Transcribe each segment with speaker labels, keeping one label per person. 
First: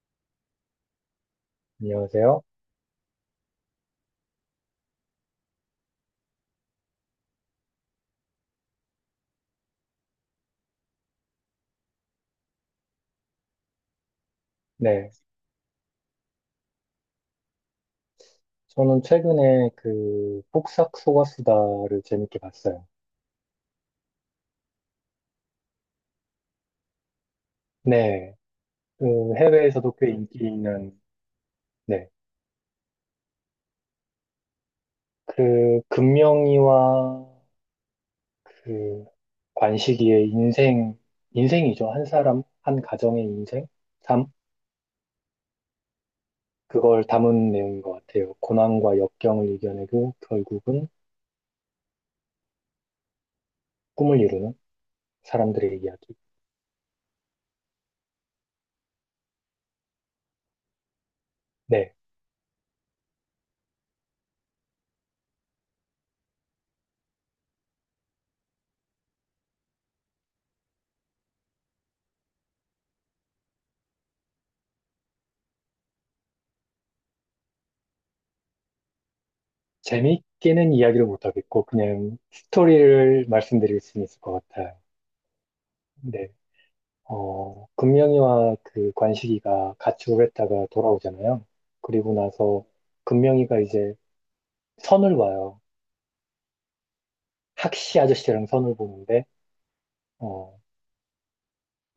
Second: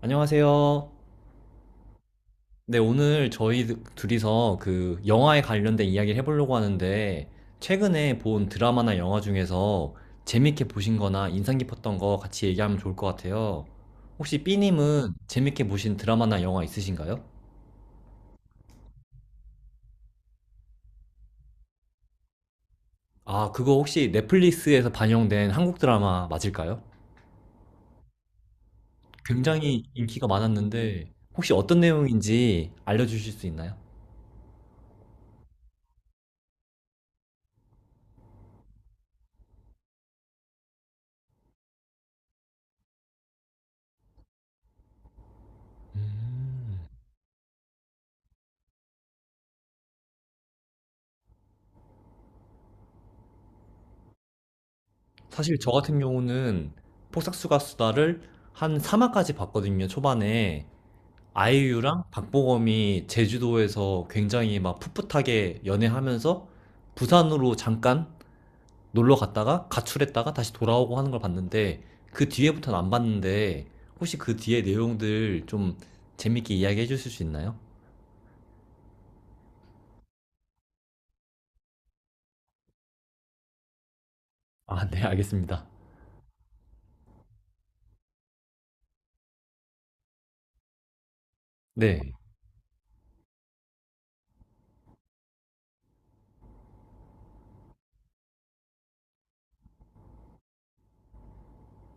Speaker 1: 안녕하세요.
Speaker 2: 안녕하세요.
Speaker 1: 네, 오늘 저희 둘이서 그 영화에 관련된 이야기를 해보려고 하는데, 최근에 본 드라마나 영화 중에서 재밌게 보신 거나 인상 깊었던 거 같이 얘기하면 좋을 것 같아요. 혹시
Speaker 2: 네.
Speaker 1: B님은 재밌게 보신 드라마나 영화 있으신가요?
Speaker 2: 저는 최근에 그 폭삭 소가수다를 재밌게 봤어요.
Speaker 1: 아, 그거 혹시 넷플릭스에서 반영된 한국 드라마 맞을까요?
Speaker 2: 네. 그
Speaker 1: 굉장히
Speaker 2: 해외에서도 꽤
Speaker 1: 인기가
Speaker 2: 인기 있는,
Speaker 1: 많았는데, 혹시 어떤
Speaker 2: 네.
Speaker 1: 내용인지 알려주실 수 있나요?
Speaker 2: 그 금명이와 그 관식이의 인생, 인생이죠. 한 사람, 한 가정의 인생? 삶? 그걸 담은 내용인 것 같아요. 고난과 역경을 이겨내고 결국은 꿈을 이루는
Speaker 1: 사실 저
Speaker 2: 사람들의
Speaker 1: 같은
Speaker 2: 이야기.
Speaker 1: 경우는 폭삭수가 수다를 한 3화까지 봤거든요. 초반에
Speaker 2: 네.
Speaker 1: 아이유랑 박보검이 제주도에서 굉장히 막 풋풋하게 연애하면서 부산으로 잠깐 놀러 갔다가 가출했다가 다시 돌아오고 하는 걸 봤는데, 그 뒤에부터는 안 봤는데, 혹시 그 뒤에 내용들 좀 재밌게 이야기해 주실 수 있나요?
Speaker 2: 재밌게는 이야기를 못하겠고, 그냥 스토리를 말씀드릴 수 있을 것 같아요.
Speaker 1: 아, 네, 알겠습니다.
Speaker 2: 네. 금명이와 그 관식이가 같이 했다가 돌아오잖아요.
Speaker 1: 네.
Speaker 2: 그리고 나서 금명이가 이제 선을 봐요. 학시 아저씨랑 선을 보는데, 어,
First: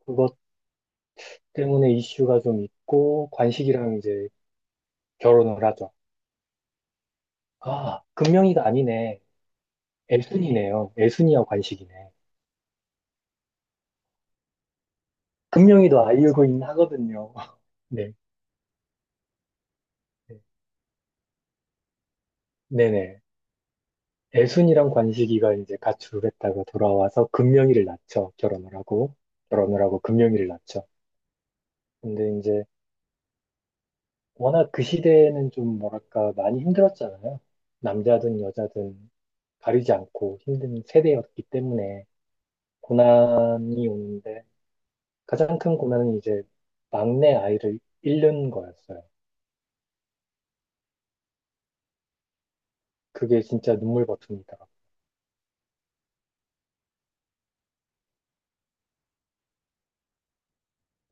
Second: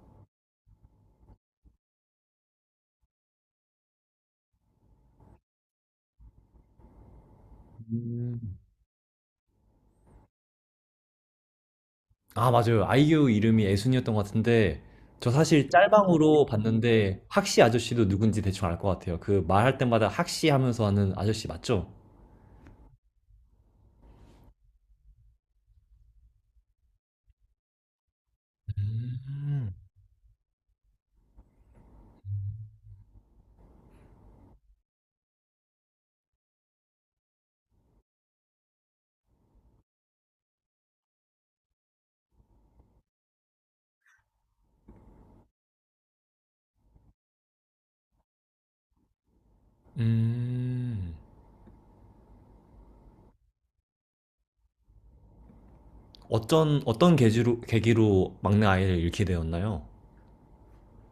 Speaker 2: 그것 때문에 이슈가 좀 있고, 관식이랑 이제 결혼을 하죠. 아,
Speaker 1: 음.
Speaker 2: 금명이가 아니네. 애순이네요. 애순이와 관식이네.
Speaker 1: 아, 맞아요. 아이유 이름이 애순이었던 것 같은데, 저 사실
Speaker 2: 금명이도
Speaker 1: 짤방으로
Speaker 2: 알고는
Speaker 1: 봤는데,
Speaker 2: 하거든요.
Speaker 1: 학시 아저씨도
Speaker 2: 네.
Speaker 1: 누군지 대충 알 것 같아요. 그 말할 때마다
Speaker 2: 네.
Speaker 1: 학시 하면서 하는 아저씨 맞죠?
Speaker 2: 네네. 애순이랑 관식이가 이제 가출을 했다가 돌아와서 금명이를 낳죠. 결혼을 하고.
Speaker 1: 음.
Speaker 2: 결혼을 하고 금명이를 낳죠. 근데 이제 워낙 그 시대에는 좀 뭐랄까 많이 힘들었잖아요. 남자든 여자든 가리지 않고 힘든 세대였기 때문에 고난이 오는데 가장 큰 고난은 이제 막내 아이를 잃는 거였어요.
Speaker 1: 음.
Speaker 2: 그게 진짜 눈물 버튼이더라고요.
Speaker 1: 어떤, 어떤 계기로, 계기로 막내 아이를 잃게 되었나요?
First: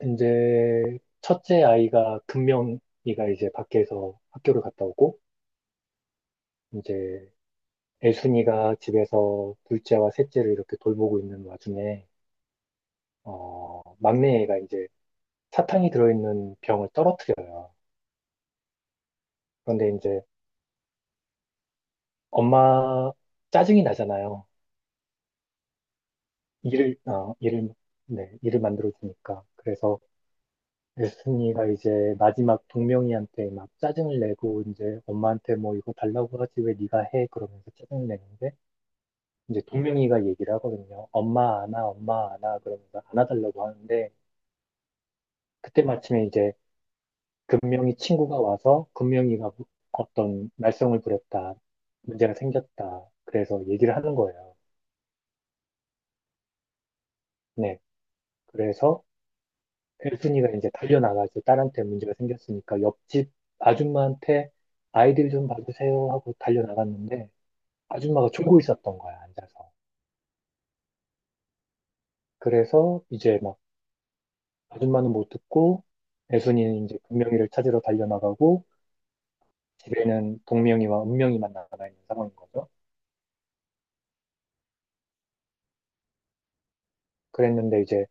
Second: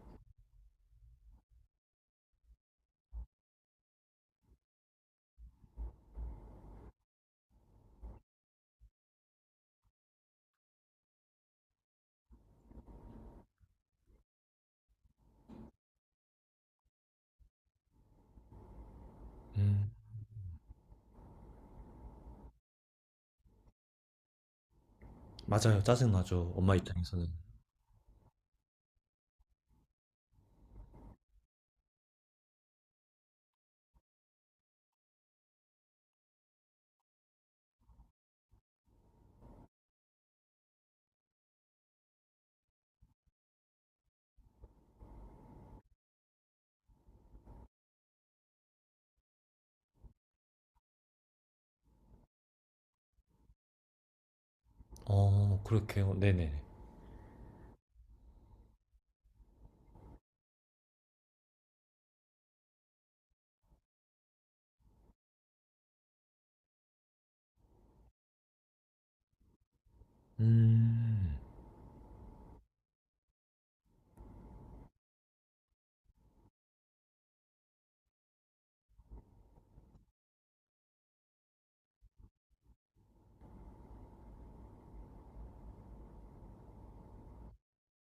Speaker 2: 이제 첫째 아이가 금명이가 이제 밖에서 학교를 갔다 오고 이제 애순이가 집에서 둘째와 셋째를 이렇게 돌보고 있는 와중에 막내 애가 이제 사탕이 들어있는 병을 떨어뜨려요.
Speaker 1: 음.
Speaker 2: 그런데 이제 엄마 짜증이 나잖아요.
Speaker 1: 맞아요. 짜증나죠. 엄마
Speaker 2: 일을, 어,
Speaker 1: 입장에서는.
Speaker 2: 일을, 네, 일을 만들어주니까. 그래서 에스니가 이제 마지막 동명이한테 막 짜증을 내고 이제 엄마한테 뭐 이거 달라고 하지 왜 네가 해? 그러면서 짜증을 내는데 이제 동명이가 얘기를 하거든요. 엄마 안아, 엄마 안아 그러면서 안아달라고 하는데 그때 마침에 이제 금명이 친구가 와서 금명이가 어떤 말썽을 부렸다. 문제가 생겼다. 그래서 얘기를 하는 거예요.
Speaker 1: 어, 그렇게요. 네네네.
Speaker 2: 네. 그래서 혜순이가 이제 달려나가서 딸한테 문제가 생겼으니까 옆집 아줌마한테 아이들 좀 봐주세요 하고 달려나갔는데 아줌마가 졸고 있었던 거야, 앉아서.
Speaker 1: 음.
Speaker 2: 그래서 이제 막 아줌마는 못 듣고 혜순이는 이제 금명이를 찾으러 달려나가고 집에는 동명이와 은명이만 나가 있는 상황인 거죠. 그랬는데 이제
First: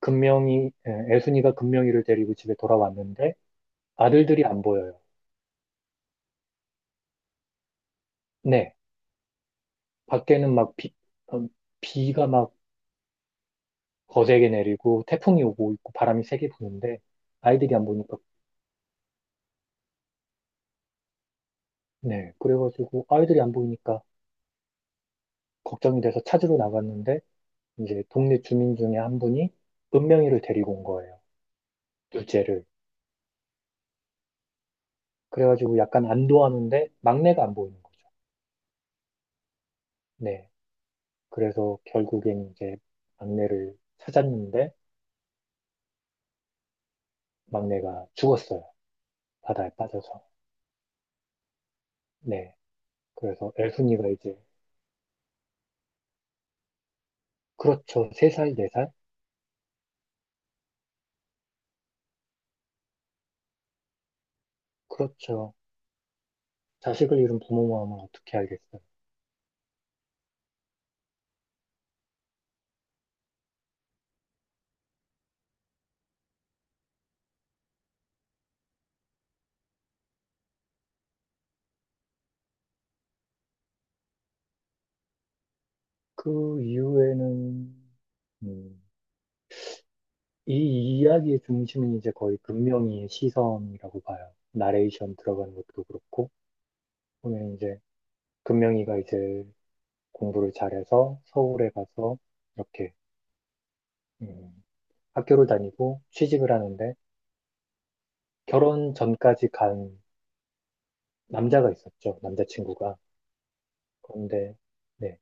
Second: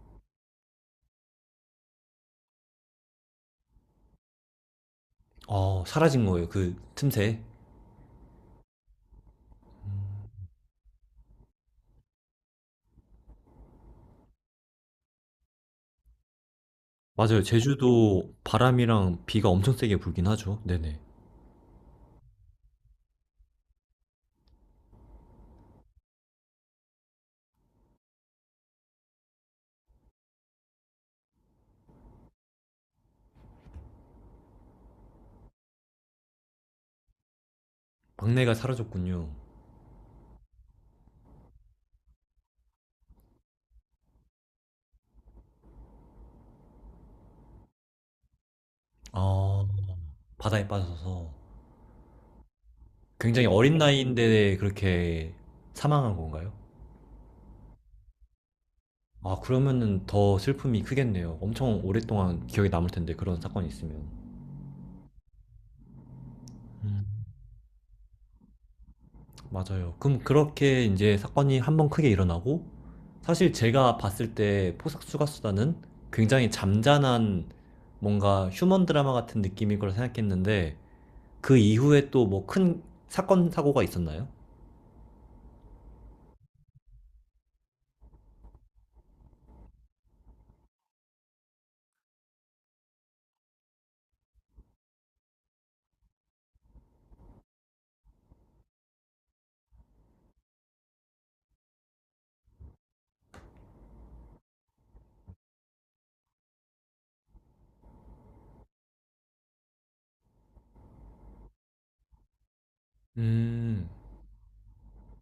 Speaker 2: 금명이, 예, 애순이가 금명이를 데리고 집에 돌아왔는데 아들들이 안 보여요.
Speaker 1: 어, 사라진 거예요. 그 틈새.
Speaker 2: 네, 밖에는 막 비, 어, 비가 막 거세게 내리고 태풍이 오고 있고 바람이 세게 부는데
Speaker 1: 맞아요.
Speaker 2: 아이들이 안 보니까
Speaker 1: 제주도 바람이랑 비가 엄청 세게 불긴 하죠. 네네.
Speaker 2: 네, 그래가지고 아이들이 안 보이니까 걱정이 돼서 찾으러 나갔는데 이제 동네 주민 중에 한 분이 은명이를 데리고 온 거예요. 둘째를. 그래가지고 약간 안도하는데 막내가 안 보이는 거죠.
Speaker 1: 막내가 사라졌군요.
Speaker 2: 네, 그래서 결국엔 이제 막내를 찾았는데 막내가 죽었어요.
Speaker 1: 어,
Speaker 2: 바다에 빠져서.
Speaker 1: 바다에 빠져서.
Speaker 2: 네.
Speaker 1: 굉장히
Speaker 2: 그래서
Speaker 1: 어린
Speaker 2: 엘순이가 이제,
Speaker 1: 나이인데 그렇게 사망한 건가요?
Speaker 2: 그렇죠. 세살네살
Speaker 1: 아, 그러면은 더 슬픔이 크겠네요. 엄청 오랫동안 기억에 남을 텐데, 그런 사건이 있으면.
Speaker 2: 그렇죠.
Speaker 1: 음,
Speaker 2: 자식을 잃은 부모 마음을 어떻게 알겠어요.
Speaker 1: 맞아요. 그럼 그렇게 이제 사건이 한번 크게 일어나고, 사실 제가 봤을 때 포석 수가수다는 굉장히 잠잔한 뭔가 휴먼 드라마 같은 느낌일 거라 생각했는데, 그 이후에 또 뭐 큰 사건, 사고가 있었나요?
Speaker 2: 그 이후에는, 음, 이 이야기의 중심은 이제 거의 금명이의 시선이라고 봐요. 나레이션 들어가는 것도 그렇고, 보면 이제, 금명이가 이제 공부를 잘해서 서울에 가서 이렇게, 음, 학교를 다니고 취직을 하는데, 결혼 전까지 간 남자가 있었죠. 남자친구가.
Speaker 1: 음,
Speaker 2: 그런데, 네.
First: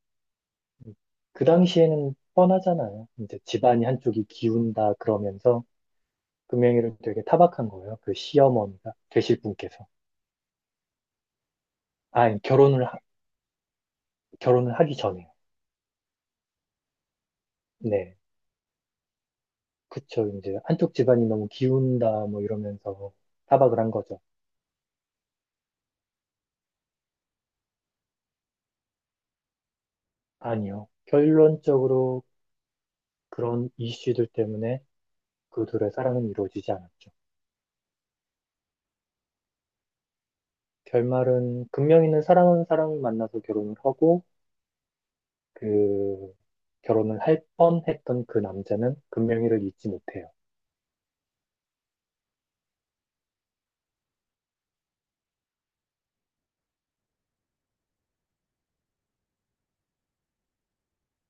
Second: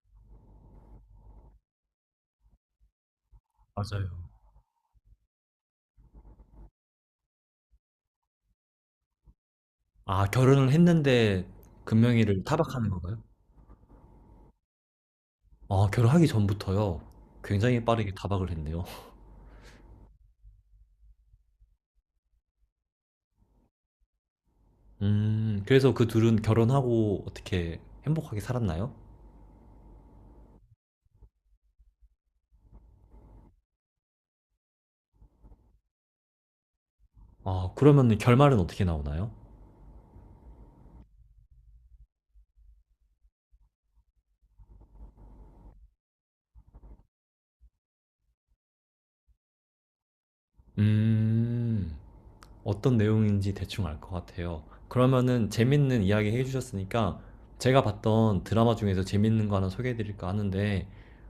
Speaker 2: 그 당시에는 뻔하잖아요. 이제 집안이 한쪽이
Speaker 1: 맞아요.
Speaker 2: 기운다 그러면서 금명이를 되게 타박한 거예요. 그 시어머니가 되실 분께서.
Speaker 1: 아, 결혼을 했는데
Speaker 2: 아,
Speaker 1: 금명이를 타박하는 건가요?
Speaker 2: 결혼을 하기 전에.
Speaker 1: 아, 결혼하기 전부터요. 굉장히 빠르게
Speaker 2: 네.
Speaker 1: 타박을 했네요.
Speaker 2: 그쵸. 이제 한쪽 집안이 너무 기운다 뭐 이러면서 타박을 한 거죠.
Speaker 1: 그래서 그 둘은 결혼하고 어떻게 행복하게 살았나요?
Speaker 2: 아니요. 결론적으로 그런 이슈들 때문에 그 둘의 사랑은 이루어지지 않았죠.
Speaker 1: 아, 그러면 결말은 어떻게 나오나요?
Speaker 2: 결말은 금명이는 사랑하는 사람을 만나서 결혼을 하고 그 결혼을 할 뻔했던 그 남자는 금명이를 잊지 못해요.
Speaker 1: 음, 어떤 내용인지 대충 알 것 같아요. 그러면은 재밌는 이야기 해주셨으니까 제가 봤던 드라마 중에서 재밌는 거 하나 소개해드릴까 하는데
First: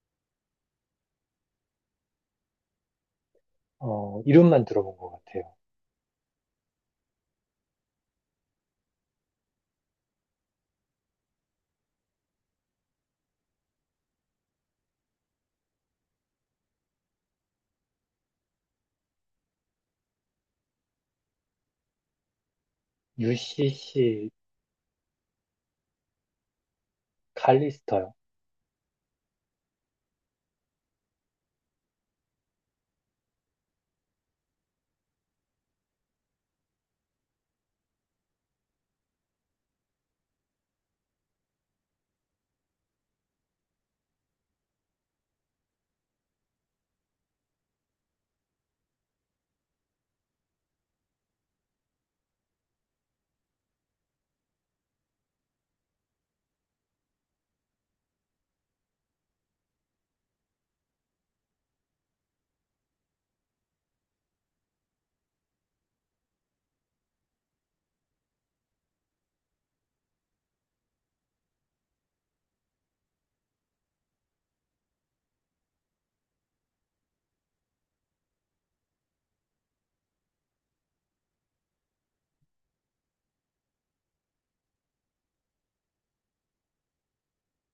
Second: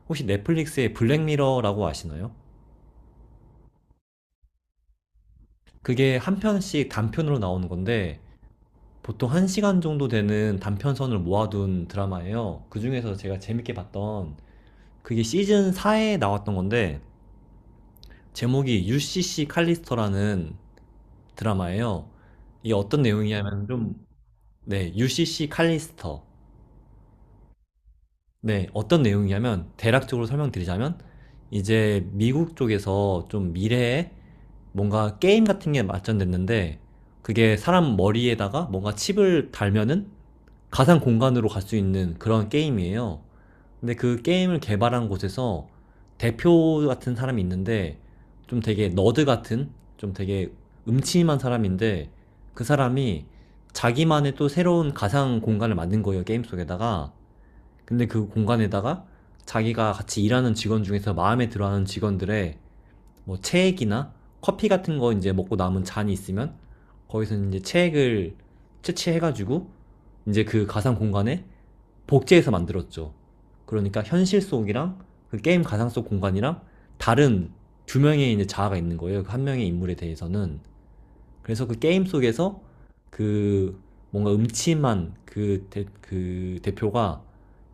Speaker 1: 혹시 넷플릭스의 블랙미러라고 아시나요?
Speaker 2: 어, 이름만 들어본 것 같아요.
Speaker 1: 그게 한 편씩 단편으로 나오는 건데 보통 1시간 정도 되는 단편선을 모아둔 드라마예요. 그 중에서 제가 재밌게 봤던 그게 시즌 4에 나왔던 건데 제목이 UCC 칼리스터라는 드라마예요. 이게 어떤 내용이냐면 좀.
Speaker 2: UCC
Speaker 1: 네, UCC 칼리스터.
Speaker 2: 칼리스터요.
Speaker 1: 네, 어떤 내용이냐면 대략적으로 설명드리자면, 이제 미국 쪽에서 좀 미래에 뭔가 게임 같은 게 발전됐는데, 그게 사람 머리에다가 뭔가 칩을 달면은 가상 공간으로 갈 수 있는 그런 게임이에요. 근데 그 게임을 개발한 곳에서 대표 같은 사람이 있는데 좀 되게 너드 같은, 좀 되게 음침한 사람인데, 그 사람이 자기만의 또 새로운 가상 공간을 만든 거예요. 게임 속에다가. 근데 그 공간에다가 자기가 같이 일하는 직원 중에서 마음에 들어하는 직원들의 뭐 체액이나 커피 같은 거 이제 먹고 남은 잔이 있으면 거기서 이제 체액을 채취해가지고 이제 그 가상 공간에 복제해서 만들었죠. 그러니까 현실 속이랑 그 게임 가상 속 공간이랑 다른 두 명의 이제 자아가 있는 거예요. 그 한 명의 인물에 대해서는. 그래서 그 게임 속에서 그, 뭔가 음침한 그 대표가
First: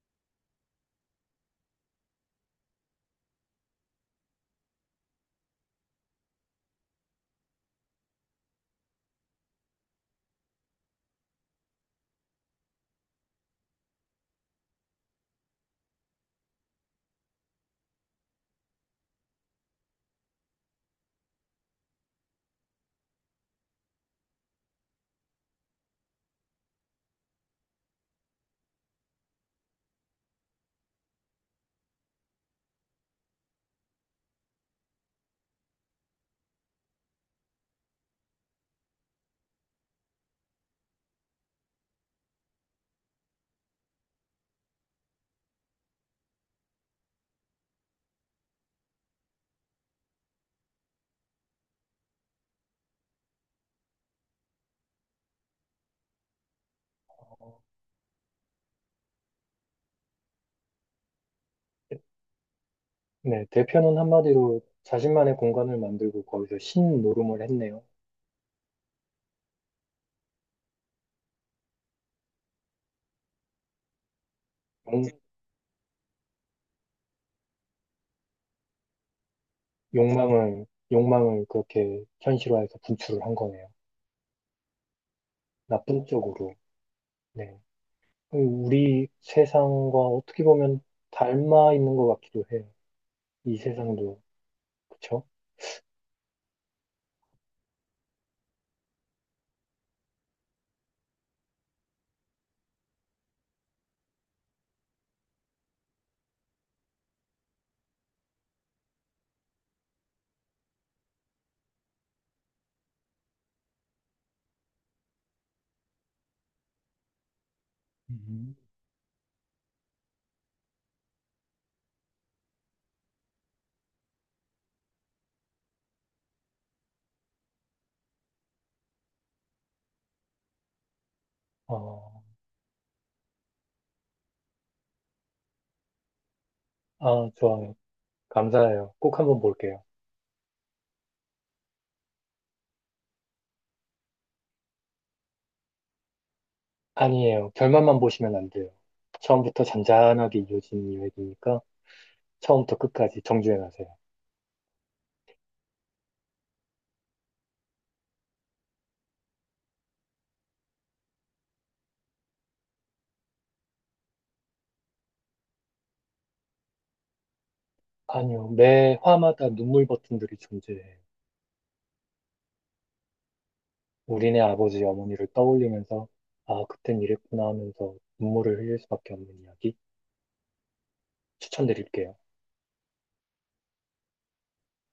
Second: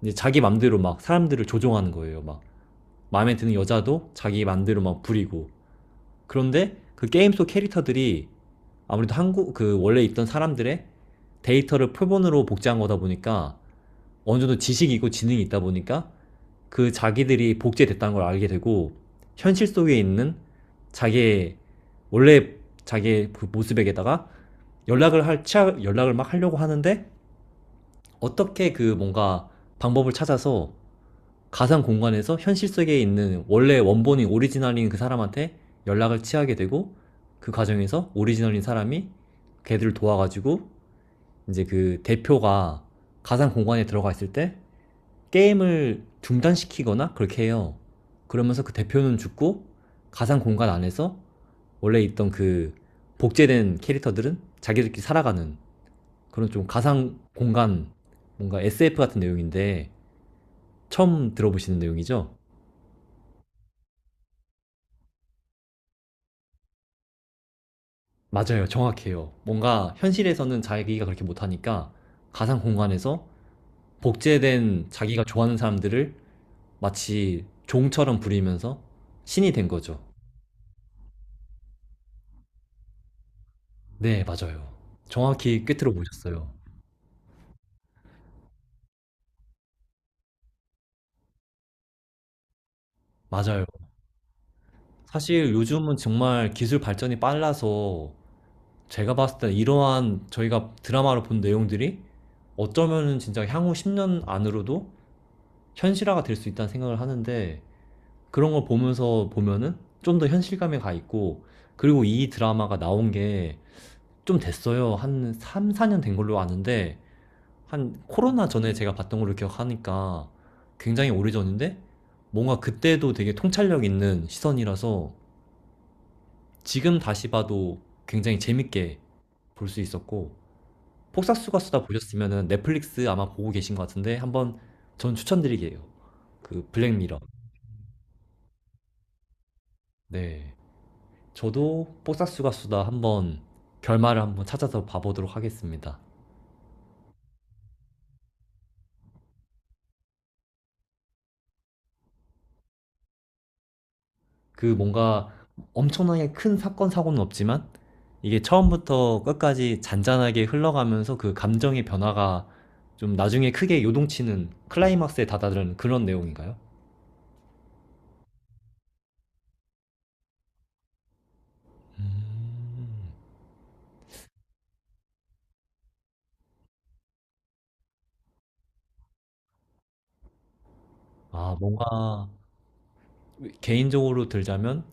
Speaker 1: 이제 자기 맘대로 막 사람들을 조종하는 거예요. 막 마음에 드는 여자도 자기 맘대로 막 부리고. 그런데 그 게임 속 캐릭터들이 아무래도 한국 그 원래 있던 사람들의 데이터를 표본으로 복제한 거다 보니까 어느 정도 지식이 있고 지능이 있다 보니까 그 자기들이 복제됐다는 걸 알게 되고 현실 속에 있는 자기의 원래 자기의 그 모습에게다가 연락을 막 하려고 하는데 어떻게 그 뭔가 방법을 찾아서 가상 공간에서 현실 속에 있는 원래 원본인 오리지널인 그 사람한테 연락을 취하게 되고, 그 과정에서 오리지널인 사람이 걔들을 도와가지고 이제 그 대표가 가상 공간에 들어가 있을 때 게임을 중단시키거나 그렇게 해요. 그러면서 그 대표는 죽고 가상 공간 안에서 원래 있던 그 복제된 캐릭터들은 자기들끼리 살아가는, 그런 좀 가상 공간, 뭔가 SF 같은 내용인데, 처음 들어보시는 내용이죠?
Speaker 2: 네, 대표는 한마디로 자신만의 공간을 만들고 거기서 신노름을 했네요.
Speaker 1: 맞아요. 정확해요. 뭔가 현실에서는 자기가 그렇게 못하니까 가상 공간에서 복제된
Speaker 2: 욕,
Speaker 1: 자기가 좋아하는 사람들을 마치 종처럼 부리면서 신이 된 거죠.
Speaker 2: 욕망을, 욕망을 그렇게 현실화해서 분출을 한 거네요.
Speaker 1: 네, 맞아요. 정확히 꿰뚫어
Speaker 2: 나쁜
Speaker 1: 보셨어요.
Speaker 2: 쪽으로. 네. 우리 세상과 어떻게 보면 닮아 있는 것 같기도 해요. 이
Speaker 1: 맞아요.
Speaker 2: 세상도. 그쵸?
Speaker 1: 사실 요즘은 정말 기술 발전이 빨라서 제가 봤을 때 이러한 저희가 드라마로 본 내용들이 어쩌면은 진짜 향후 10년 안으로도 현실화가 될 수 있다는 생각을 하는데, 그런 걸 보면서 보면은 좀 더 현실감에 가 있고, 그리고 이 드라마가 나온 게 좀 됐어요. 한 3, 4년 된 걸로 아는데, 한 코로나
Speaker 2: 음.
Speaker 1: 전에 제가 봤던 걸로 기억하니까 굉장히 오래전인데, 뭔가 그때도 되게 통찰력 있는 시선이라서 지금 다시 봐도 굉장히 재밌게 볼 수 있었고, 폭삭수가 수다
Speaker 2: 어,
Speaker 1: 보셨으면은 넷플릭스 아마 보고 계신 것 같은데, 한번 전 추천드리게요. 그 블랙미러.
Speaker 2: 아, 좋아요. 감사해요. 꼭 한번 볼게요.
Speaker 1: 네. 저도 폭삭수가 수다 한번 결말을 한번 찾아서 봐보도록 하겠습니다.
Speaker 2: 아니에요. 결말만 보시면 안 돼요. 처음부터 잔잔하게 이어진 이야기니까 처음부터 끝까지 정주행하세요.
Speaker 1: 그 뭔가 엄청나게 큰 사건 사고는 없지만 이게 처음부터 끝까지 잔잔하게 흘러가면서 그 감정의 변화가 좀 나중에 크게 요동치는 클라이막스에 다다른 그런 내용인가요?
Speaker 2: 아니요. 매 화마다 눈물 버튼들이 존재해요.
Speaker 1: 음.
Speaker 2: 우리네 아버지, 어머니를 떠올리면서 아, 그땐 이랬구나 하면서 눈물을 흘릴 수밖에 없는 이야기
Speaker 1: 아,
Speaker 2: 추천드릴게요.
Speaker 1: 뭔가 개인적으로 들자면,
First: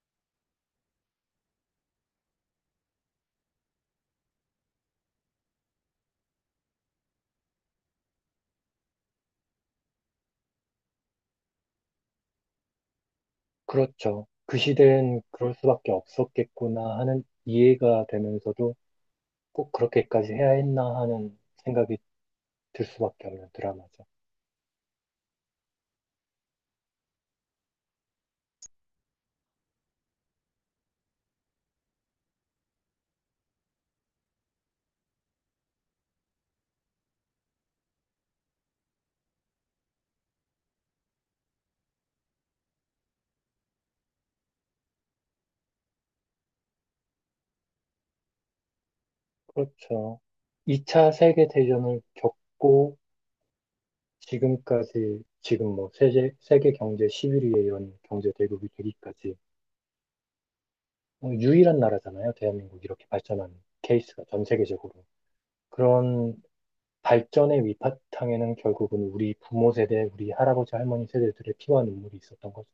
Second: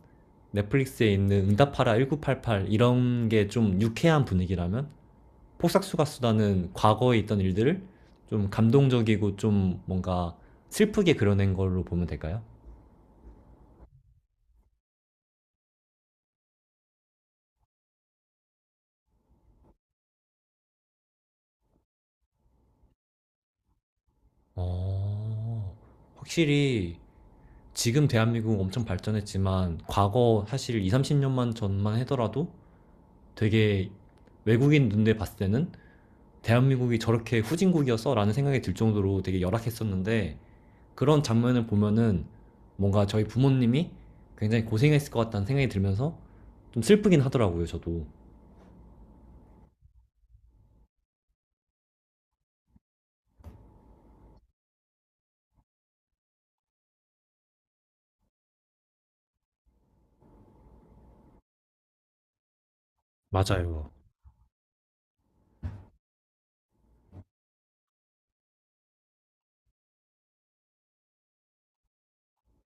Speaker 1: 넷플릭스에 있는 응답하라 1988 이런 게 좀 유쾌한 분위기라면 폭삭수가 수다는 과거에 있던 일들을 좀 감동적이고 좀 뭔가 슬프게 그려낸 걸로 보면 될까요?
Speaker 2: 그렇죠. 그 시대엔 그럴 수밖에 없었겠구나 하는 이해가 되면서도 꼭 그렇게까지 해야 했나 하는 생각이 들 수밖에 없는 드라마죠.
Speaker 1: 어, 확실히 지금 대한민국은 엄청 발전했지만 과거 사실 2, 30년만 전만 하더라도 되게 외국인 눈에 봤을 때는 대한민국이 저렇게 후진국이었어? 라는 생각이 들 정도로 되게 열악했었는데, 그런 장면을 보면은 뭔가 저희 부모님이 굉장히 고생했을 것 같다는 생각이 들면서 좀 슬프긴 하더라고요, 저도.
Speaker 2: 그렇죠. 2차 세계 대전을 겪고 지금까지 지금 뭐 세계 경제 11위에 이런 경제 대국이 되기까지 어, 유일한 나라잖아요. 대한민국 이렇게 발전한
Speaker 1: 맞아요.
Speaker 2: 케이스가 전 세계적으로. 그런 발전의 위바탕에는 결국은 우리 부모 세대, 우리 할아버지 할머니 세대들의 피와 눈물이 있었던 거죠.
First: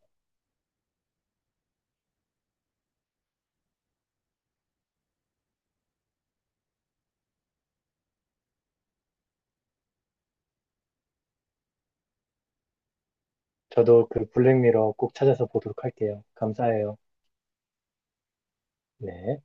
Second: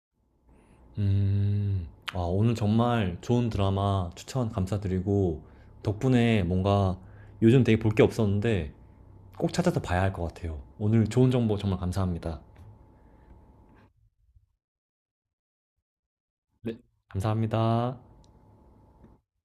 Speaker 1: 음. 아, 오늘 정말 좋은 드라마 추천 감사드리고, 덕분에 뭔가 요즘 되게 볼 게 없었는데 꼭 찾아서 봐야 할 것 같아요. 오늘 좋은 정보 정말 감사합니다.
Speaker 2: 저도 그 블랙미러 꼭 찾아서 보도록 할게요.
Speaker 1: 네.
Speaker 2: 감사해요.
Speaker 1: 감사합니다.
Speaker 2: 네.